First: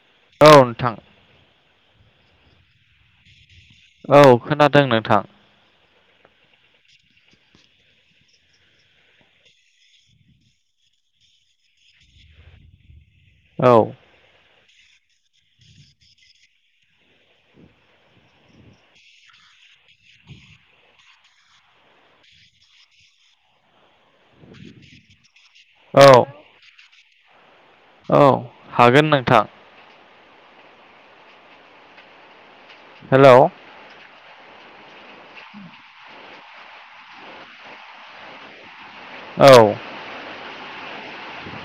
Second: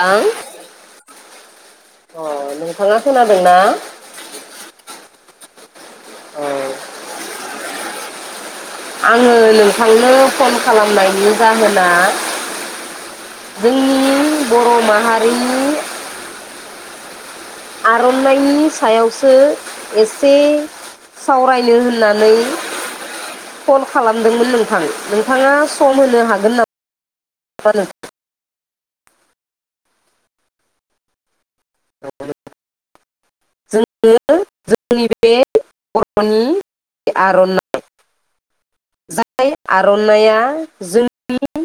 थां औ नोंथां अ नोंथाङा खोनादोंना? औ खोनादों नोंथां औ आङो नोंथांनो फन खालामनायनि जाहोना औ जोंनि बर' माहारिनि आर'नाइनायनि सायावसो एसे सावरायनो होननानै कल खालामदोंमोन नोंथां नोंथाङा सम औ होनो हागोन नामा? नोंथां? औ। हागोन नोंथां। [unintelligible] हेलौ [unintelligible] [unintelligible] आर'नाइ। औ जाय आर'नाइया जोंनि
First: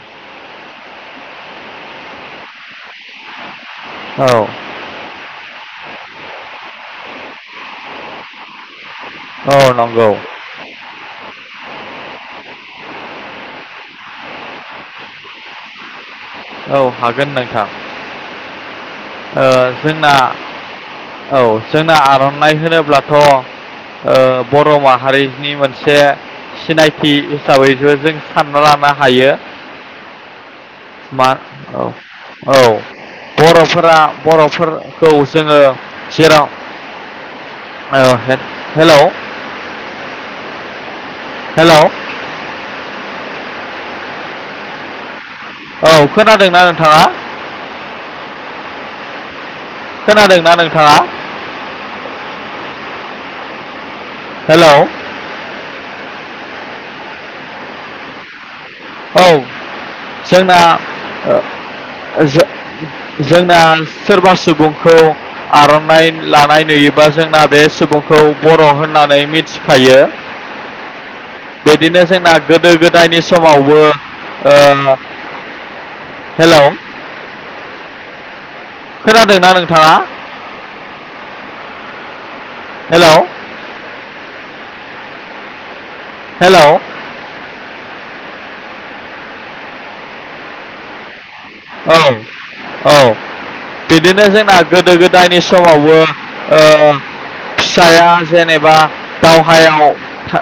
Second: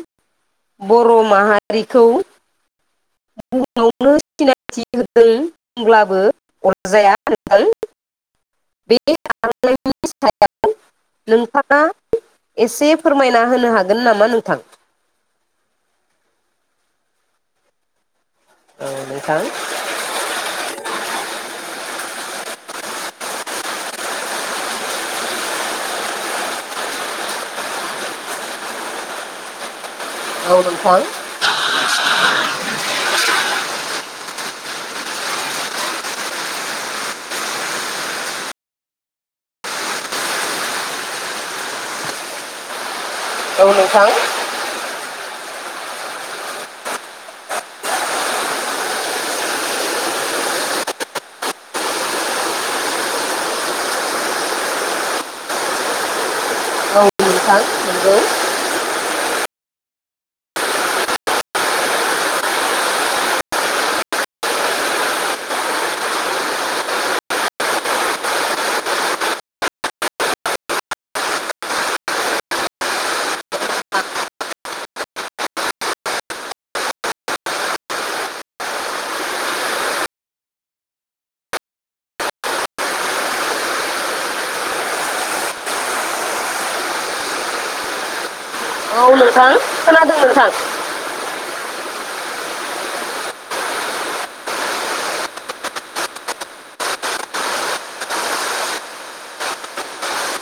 बर' माहारिखौ बुहुमावनो औ सिनायथि होदों होनब्लाबो अरजाया [unintelligible] औ नंगौ। थाङा एसे फोरमायना होनो हागोन नामा नोंथां? औ हागोन नोंथां। औ नोंथां ओ जोंना औ जों आर'नाइ होनोब्लाथ' ओ बर' माहारिनि मोनसे सिनायथि हिसाबैसो जों सानना लानो हायो। औ नों मान औ औ बर'फोरा बर' फोरखौ जोङो जेराव ओ हे-हेलौ हेलौ औ नोंथां। औ खोनादोंना नोंथाङा? खोनादोंना नोंथाङा? हेलौ औ नोंथां हेलौ औ जोंना ओ जो-जोंना सोरबा सुबुंखौ आर'नाइ लानाय नुयोबा जोंना बे सुबुंखौ बर' होननानै मिथिखायो। बिदिनो जोंना गोदो गोदायनि समाव बो ओ हेल' खोनादोंना नोंथाङा? हेलौ हेलौ औ नोंथां खोनादों नोंथां। औ औ बिदिनो जोंना गोदो गोदायनि समावबो ओ फिसाइ आ जेनेबा दावहायाव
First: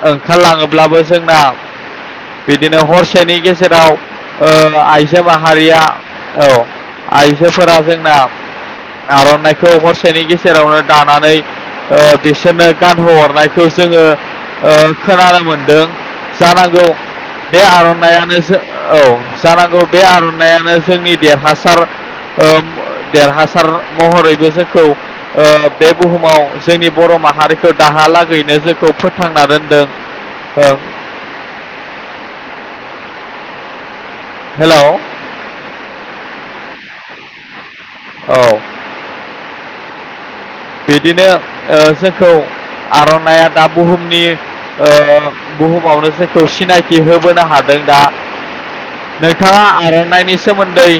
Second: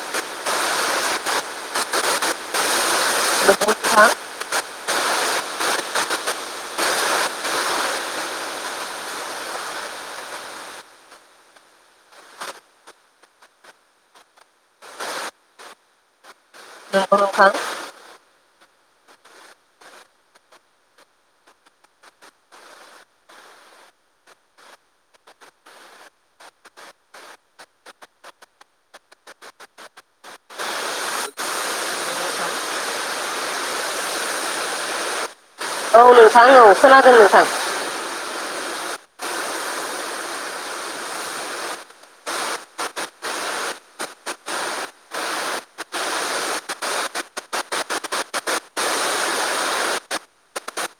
ओंखारलाङोब्लाबो जोंना बिदिनो हरसेनि नंगौ गेजेराव नोंथां ओ आइजो माहारिया औ आइजोफोरा जोंना आर'नाइखौ हरसेनि गेजेरावनो दानानै ओ बिसोरनो गानहोहरनायखौ जोङो ओ खोनानो मोनदों जानांगौ नंगौ नोंथां बे आर'नायानो जो औ जानांगौ बे आर'नाय आनो जोंनि देरहासार औ देरहासार महरैबो जोंखौ ओ बे बुहुमाव जोंनि बर' माहारिखौ दाहालागैनो जोंखौ फोथांना दोनदों औ। हेलौ औ नोंथां औ खोनादों नोंथां औ बिदिनो जोंखौ आरनाइ आ दा बुहुमनि बुहुमावनो जोंखौ सिनायथि होबोनो हादों दा नोंथाङा आरनाइनि सोमोन्दै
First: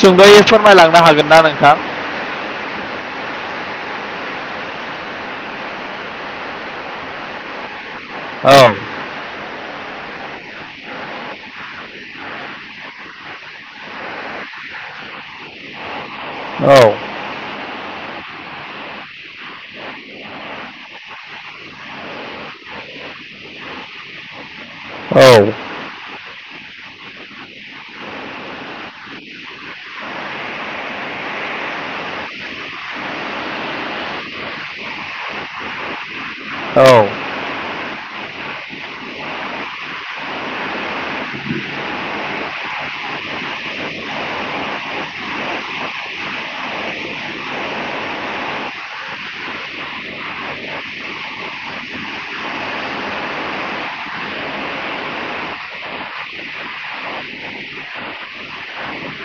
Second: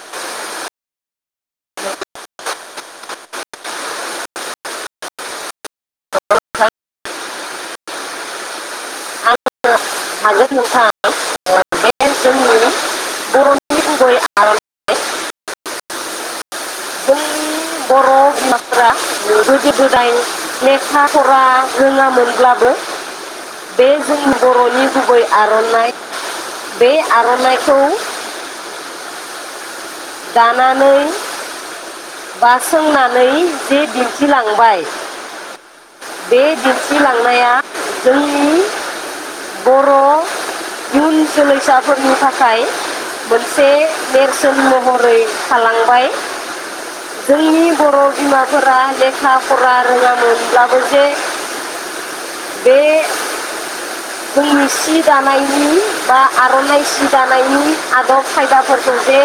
सुंदयै फोरमायलांनो हागोन ना नोंथां? औ आं हागोन नोंथां। बे जोंनि बर'नि गुबै आर'नाइ औ जोंनि गोदो-गोदाय लेखा फरा रोङामोनब्लाबो बे जोंनि बर'नि गुबै औ आरनाइ बे आरनाइखौ दानानै बा सोंनानै जे दिन्थिलांबाय बे औ [unintelligible] जोंनि बर' इयुन जोलैसाफोरनि थाखाय मोनसे नेरसोन महर महरै थालांबाय जोंनि बर' बिमाफोरा लेखा फरा रोङामोनब्लाबो जे बे जोंनि सि दानायनि बा आरनाइ सि दानायनि आदब खायदाफोरखौ जे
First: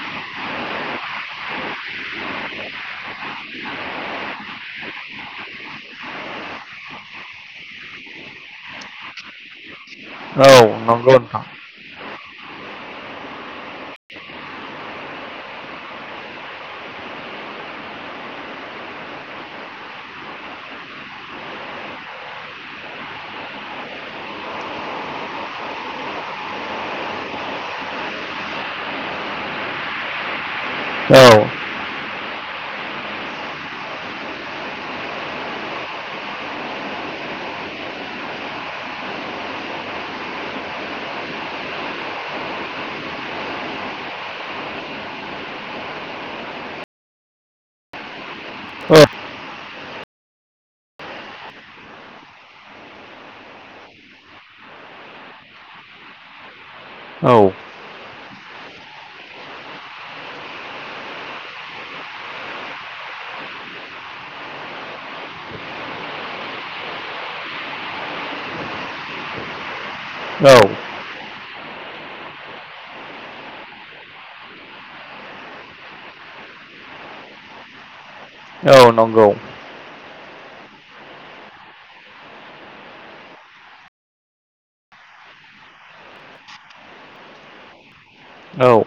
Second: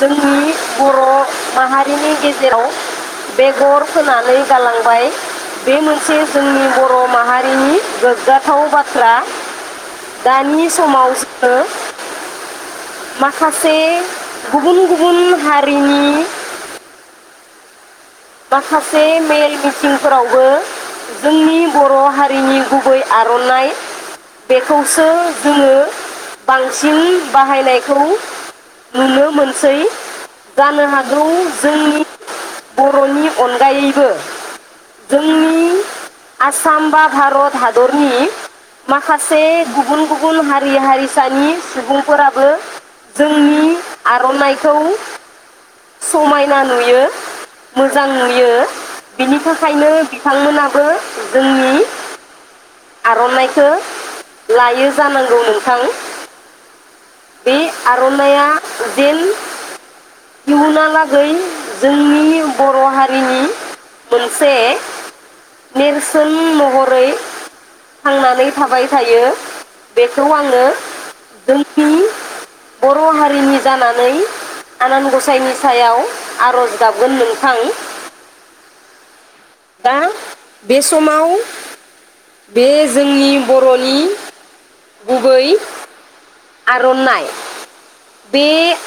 जोंनि बर' माहारिनि गेजेराव बेगर फोनानै गालांबाय बे मोनसे जोंनि बर माहारिनि गोग्गाथाव बाथ्रा। औ दानि समाव नंगौ नोंथां जोङो मा [unintelligible] गुबुन-गुबुन हारिनि माखासे मेल मिथिंफोरावबो जोंनि बर' हारिनि गुबै आरनाइ बेखौसो जोङो बांसिन बाहायनायखौ नुनो मोनसै। जानो हागौ औ जोंनि बर'नि अनगायैबो जोंनि आसाम बा भारत हादरनि माखासे गुबुन गुबुन हारि हारिसानि सुबुंफोराबो जोंनि आरनाइखौ समायना नुयो। मोजां नु यो औ बिनि थाखाय ओंखायनो बिथांमोनाबो जोंनि आरनाइखौ लायो जानांगौ नोंथां। औ बे आर आरनाया जेन इयुना लागै जोंनि बर' हारिनि मोनसे नेरसोन महरै थांनानै थाबाय थायो बेखौ आङो औ जोंनि बर' हारिनि जानानै आनान गसाइनि सायाव आरज गाबगोन नों थां औ नंगौ। बे समाव बे जोंनि बरनि गुबै आरनाइ बे औ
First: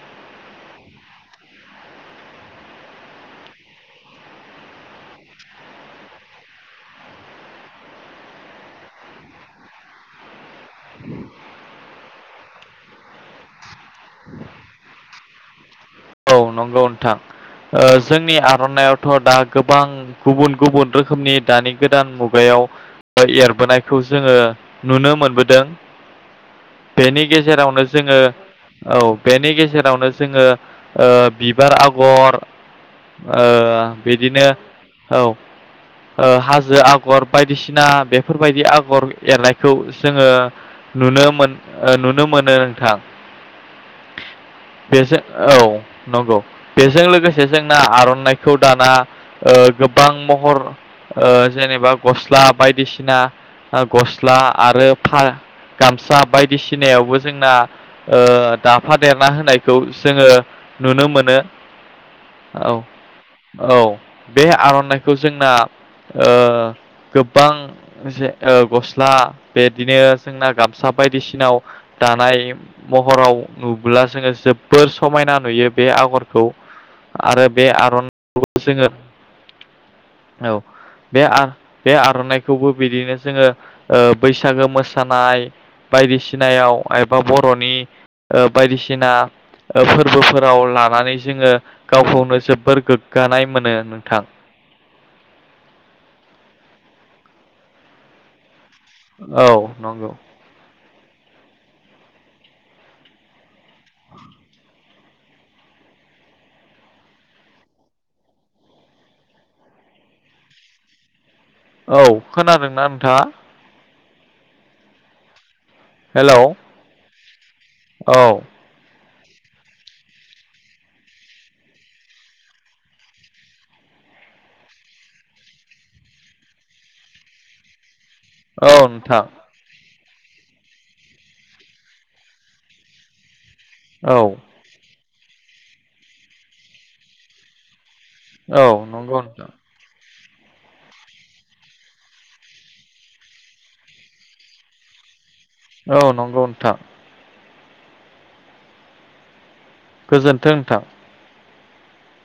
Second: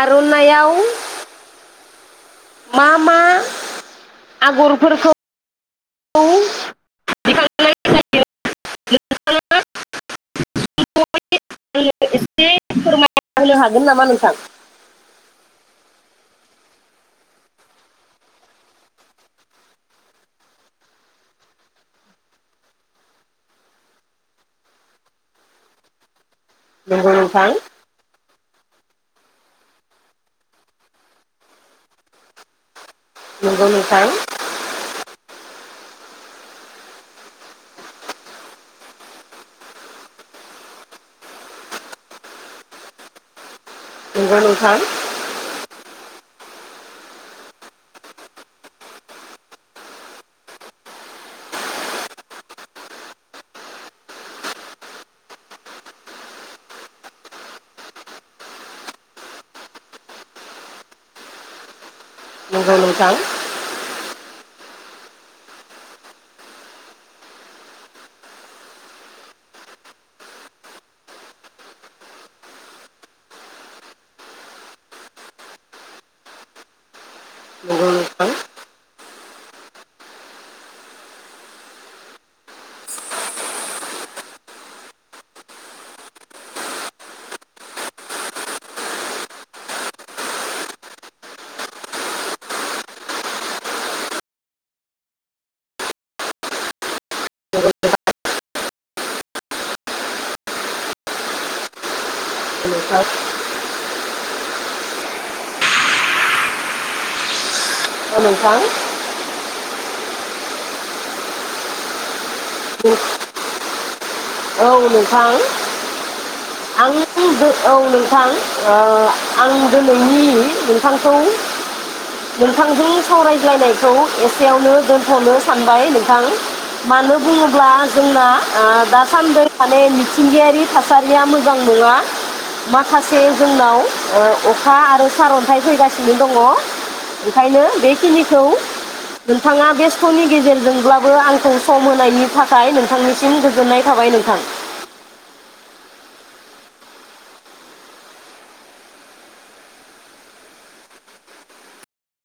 आरनाइआव मा मा आगरफोरखौ [unintelligible] नोंथाङा [unintelligible] एसे फोरमाय होनो हागोन नामा नोंथां? औ नंगौ नोंथां जोंनि आरनाइवावथ दा गोबां गुबुन गुबुन रोखोमनि दानि गोदान मुगायाव एरबोनायखौ जोङो नुनो मोनबोदों। नंगौ बेनि नोंथां गेजेरावनो जोङो औ बेनि गेजेरावनो जोङो ओ बिबार आगर ओ नंगौ नोंथां बिदिनो औ ओ हाजो आगर बायदिसिना बेफोरबायदि आगर एरनायखौ जोङो नुनो मोन ओ नुनो मोनो नोंथां नंगौ नोंथां बेजों औ नंगौ बेजों लोगोसे जोंना आरनाइखौ दाना ओ गोबां महर ओ जेनेबा गस्ला बायदिसिना ओगस्ला आरो फा गामसा बायदिसिनायावबो जोंना दाफादेरना होनायखौ जोङो नुनो मोनो औ नंगौ नोंथां औ बे आरनाइखौ जोंना ओ गोबां से गस्ला बेदिनो जोंना गामसा बायदिसिनाव दानाय महराव नुुब्ला जोङो जोबोर समायना नुयो बे आगरखौ आरो बे नंगौ नोंथां आरनाइखौ जोङो औ बे आर बे आरनाइखौबो बिदिनो जोङो ओ बैसागो मोसानाय बायदिसिनायाव एबा बर'नि ओ बायदिसिना ओ फो फोरबोफोराव लानानै जोङो गावखौनो जोबोर गोग्गानाय मोनो नोंथां औ नंगौ नोंथां [unintelligible] अ नोंथां औ खोनादोंना नोंथाङा औ नोंथां हेलौ [unintelligible] औ नोंथां ओ आं दिनैनि नोंथांखौ नोंथांजों सावरायज्लायनायखौ एसेयावनो दोनथनो सानबाय नोंथां मानो बुङोब्ला जोंना आ औ नोंथां दासान्दै मिथिंगायारि थासारिया मोजां नङा माखासे जोंनाव औ ओ अखा आरो सारअन्थाइ फैगासिनो दङ, ओंखायनो बे खिनिखौ औ नंगौ नोंथां नोंथाङा बे समनि गेजेरजोंब्लाबो आंखौ सम होनायनि थाखाय नोंथांनिसिम गोजोननाय थाबाय नोंथां। औ नंगौ नोंथां गोजोन्थों नोंथां।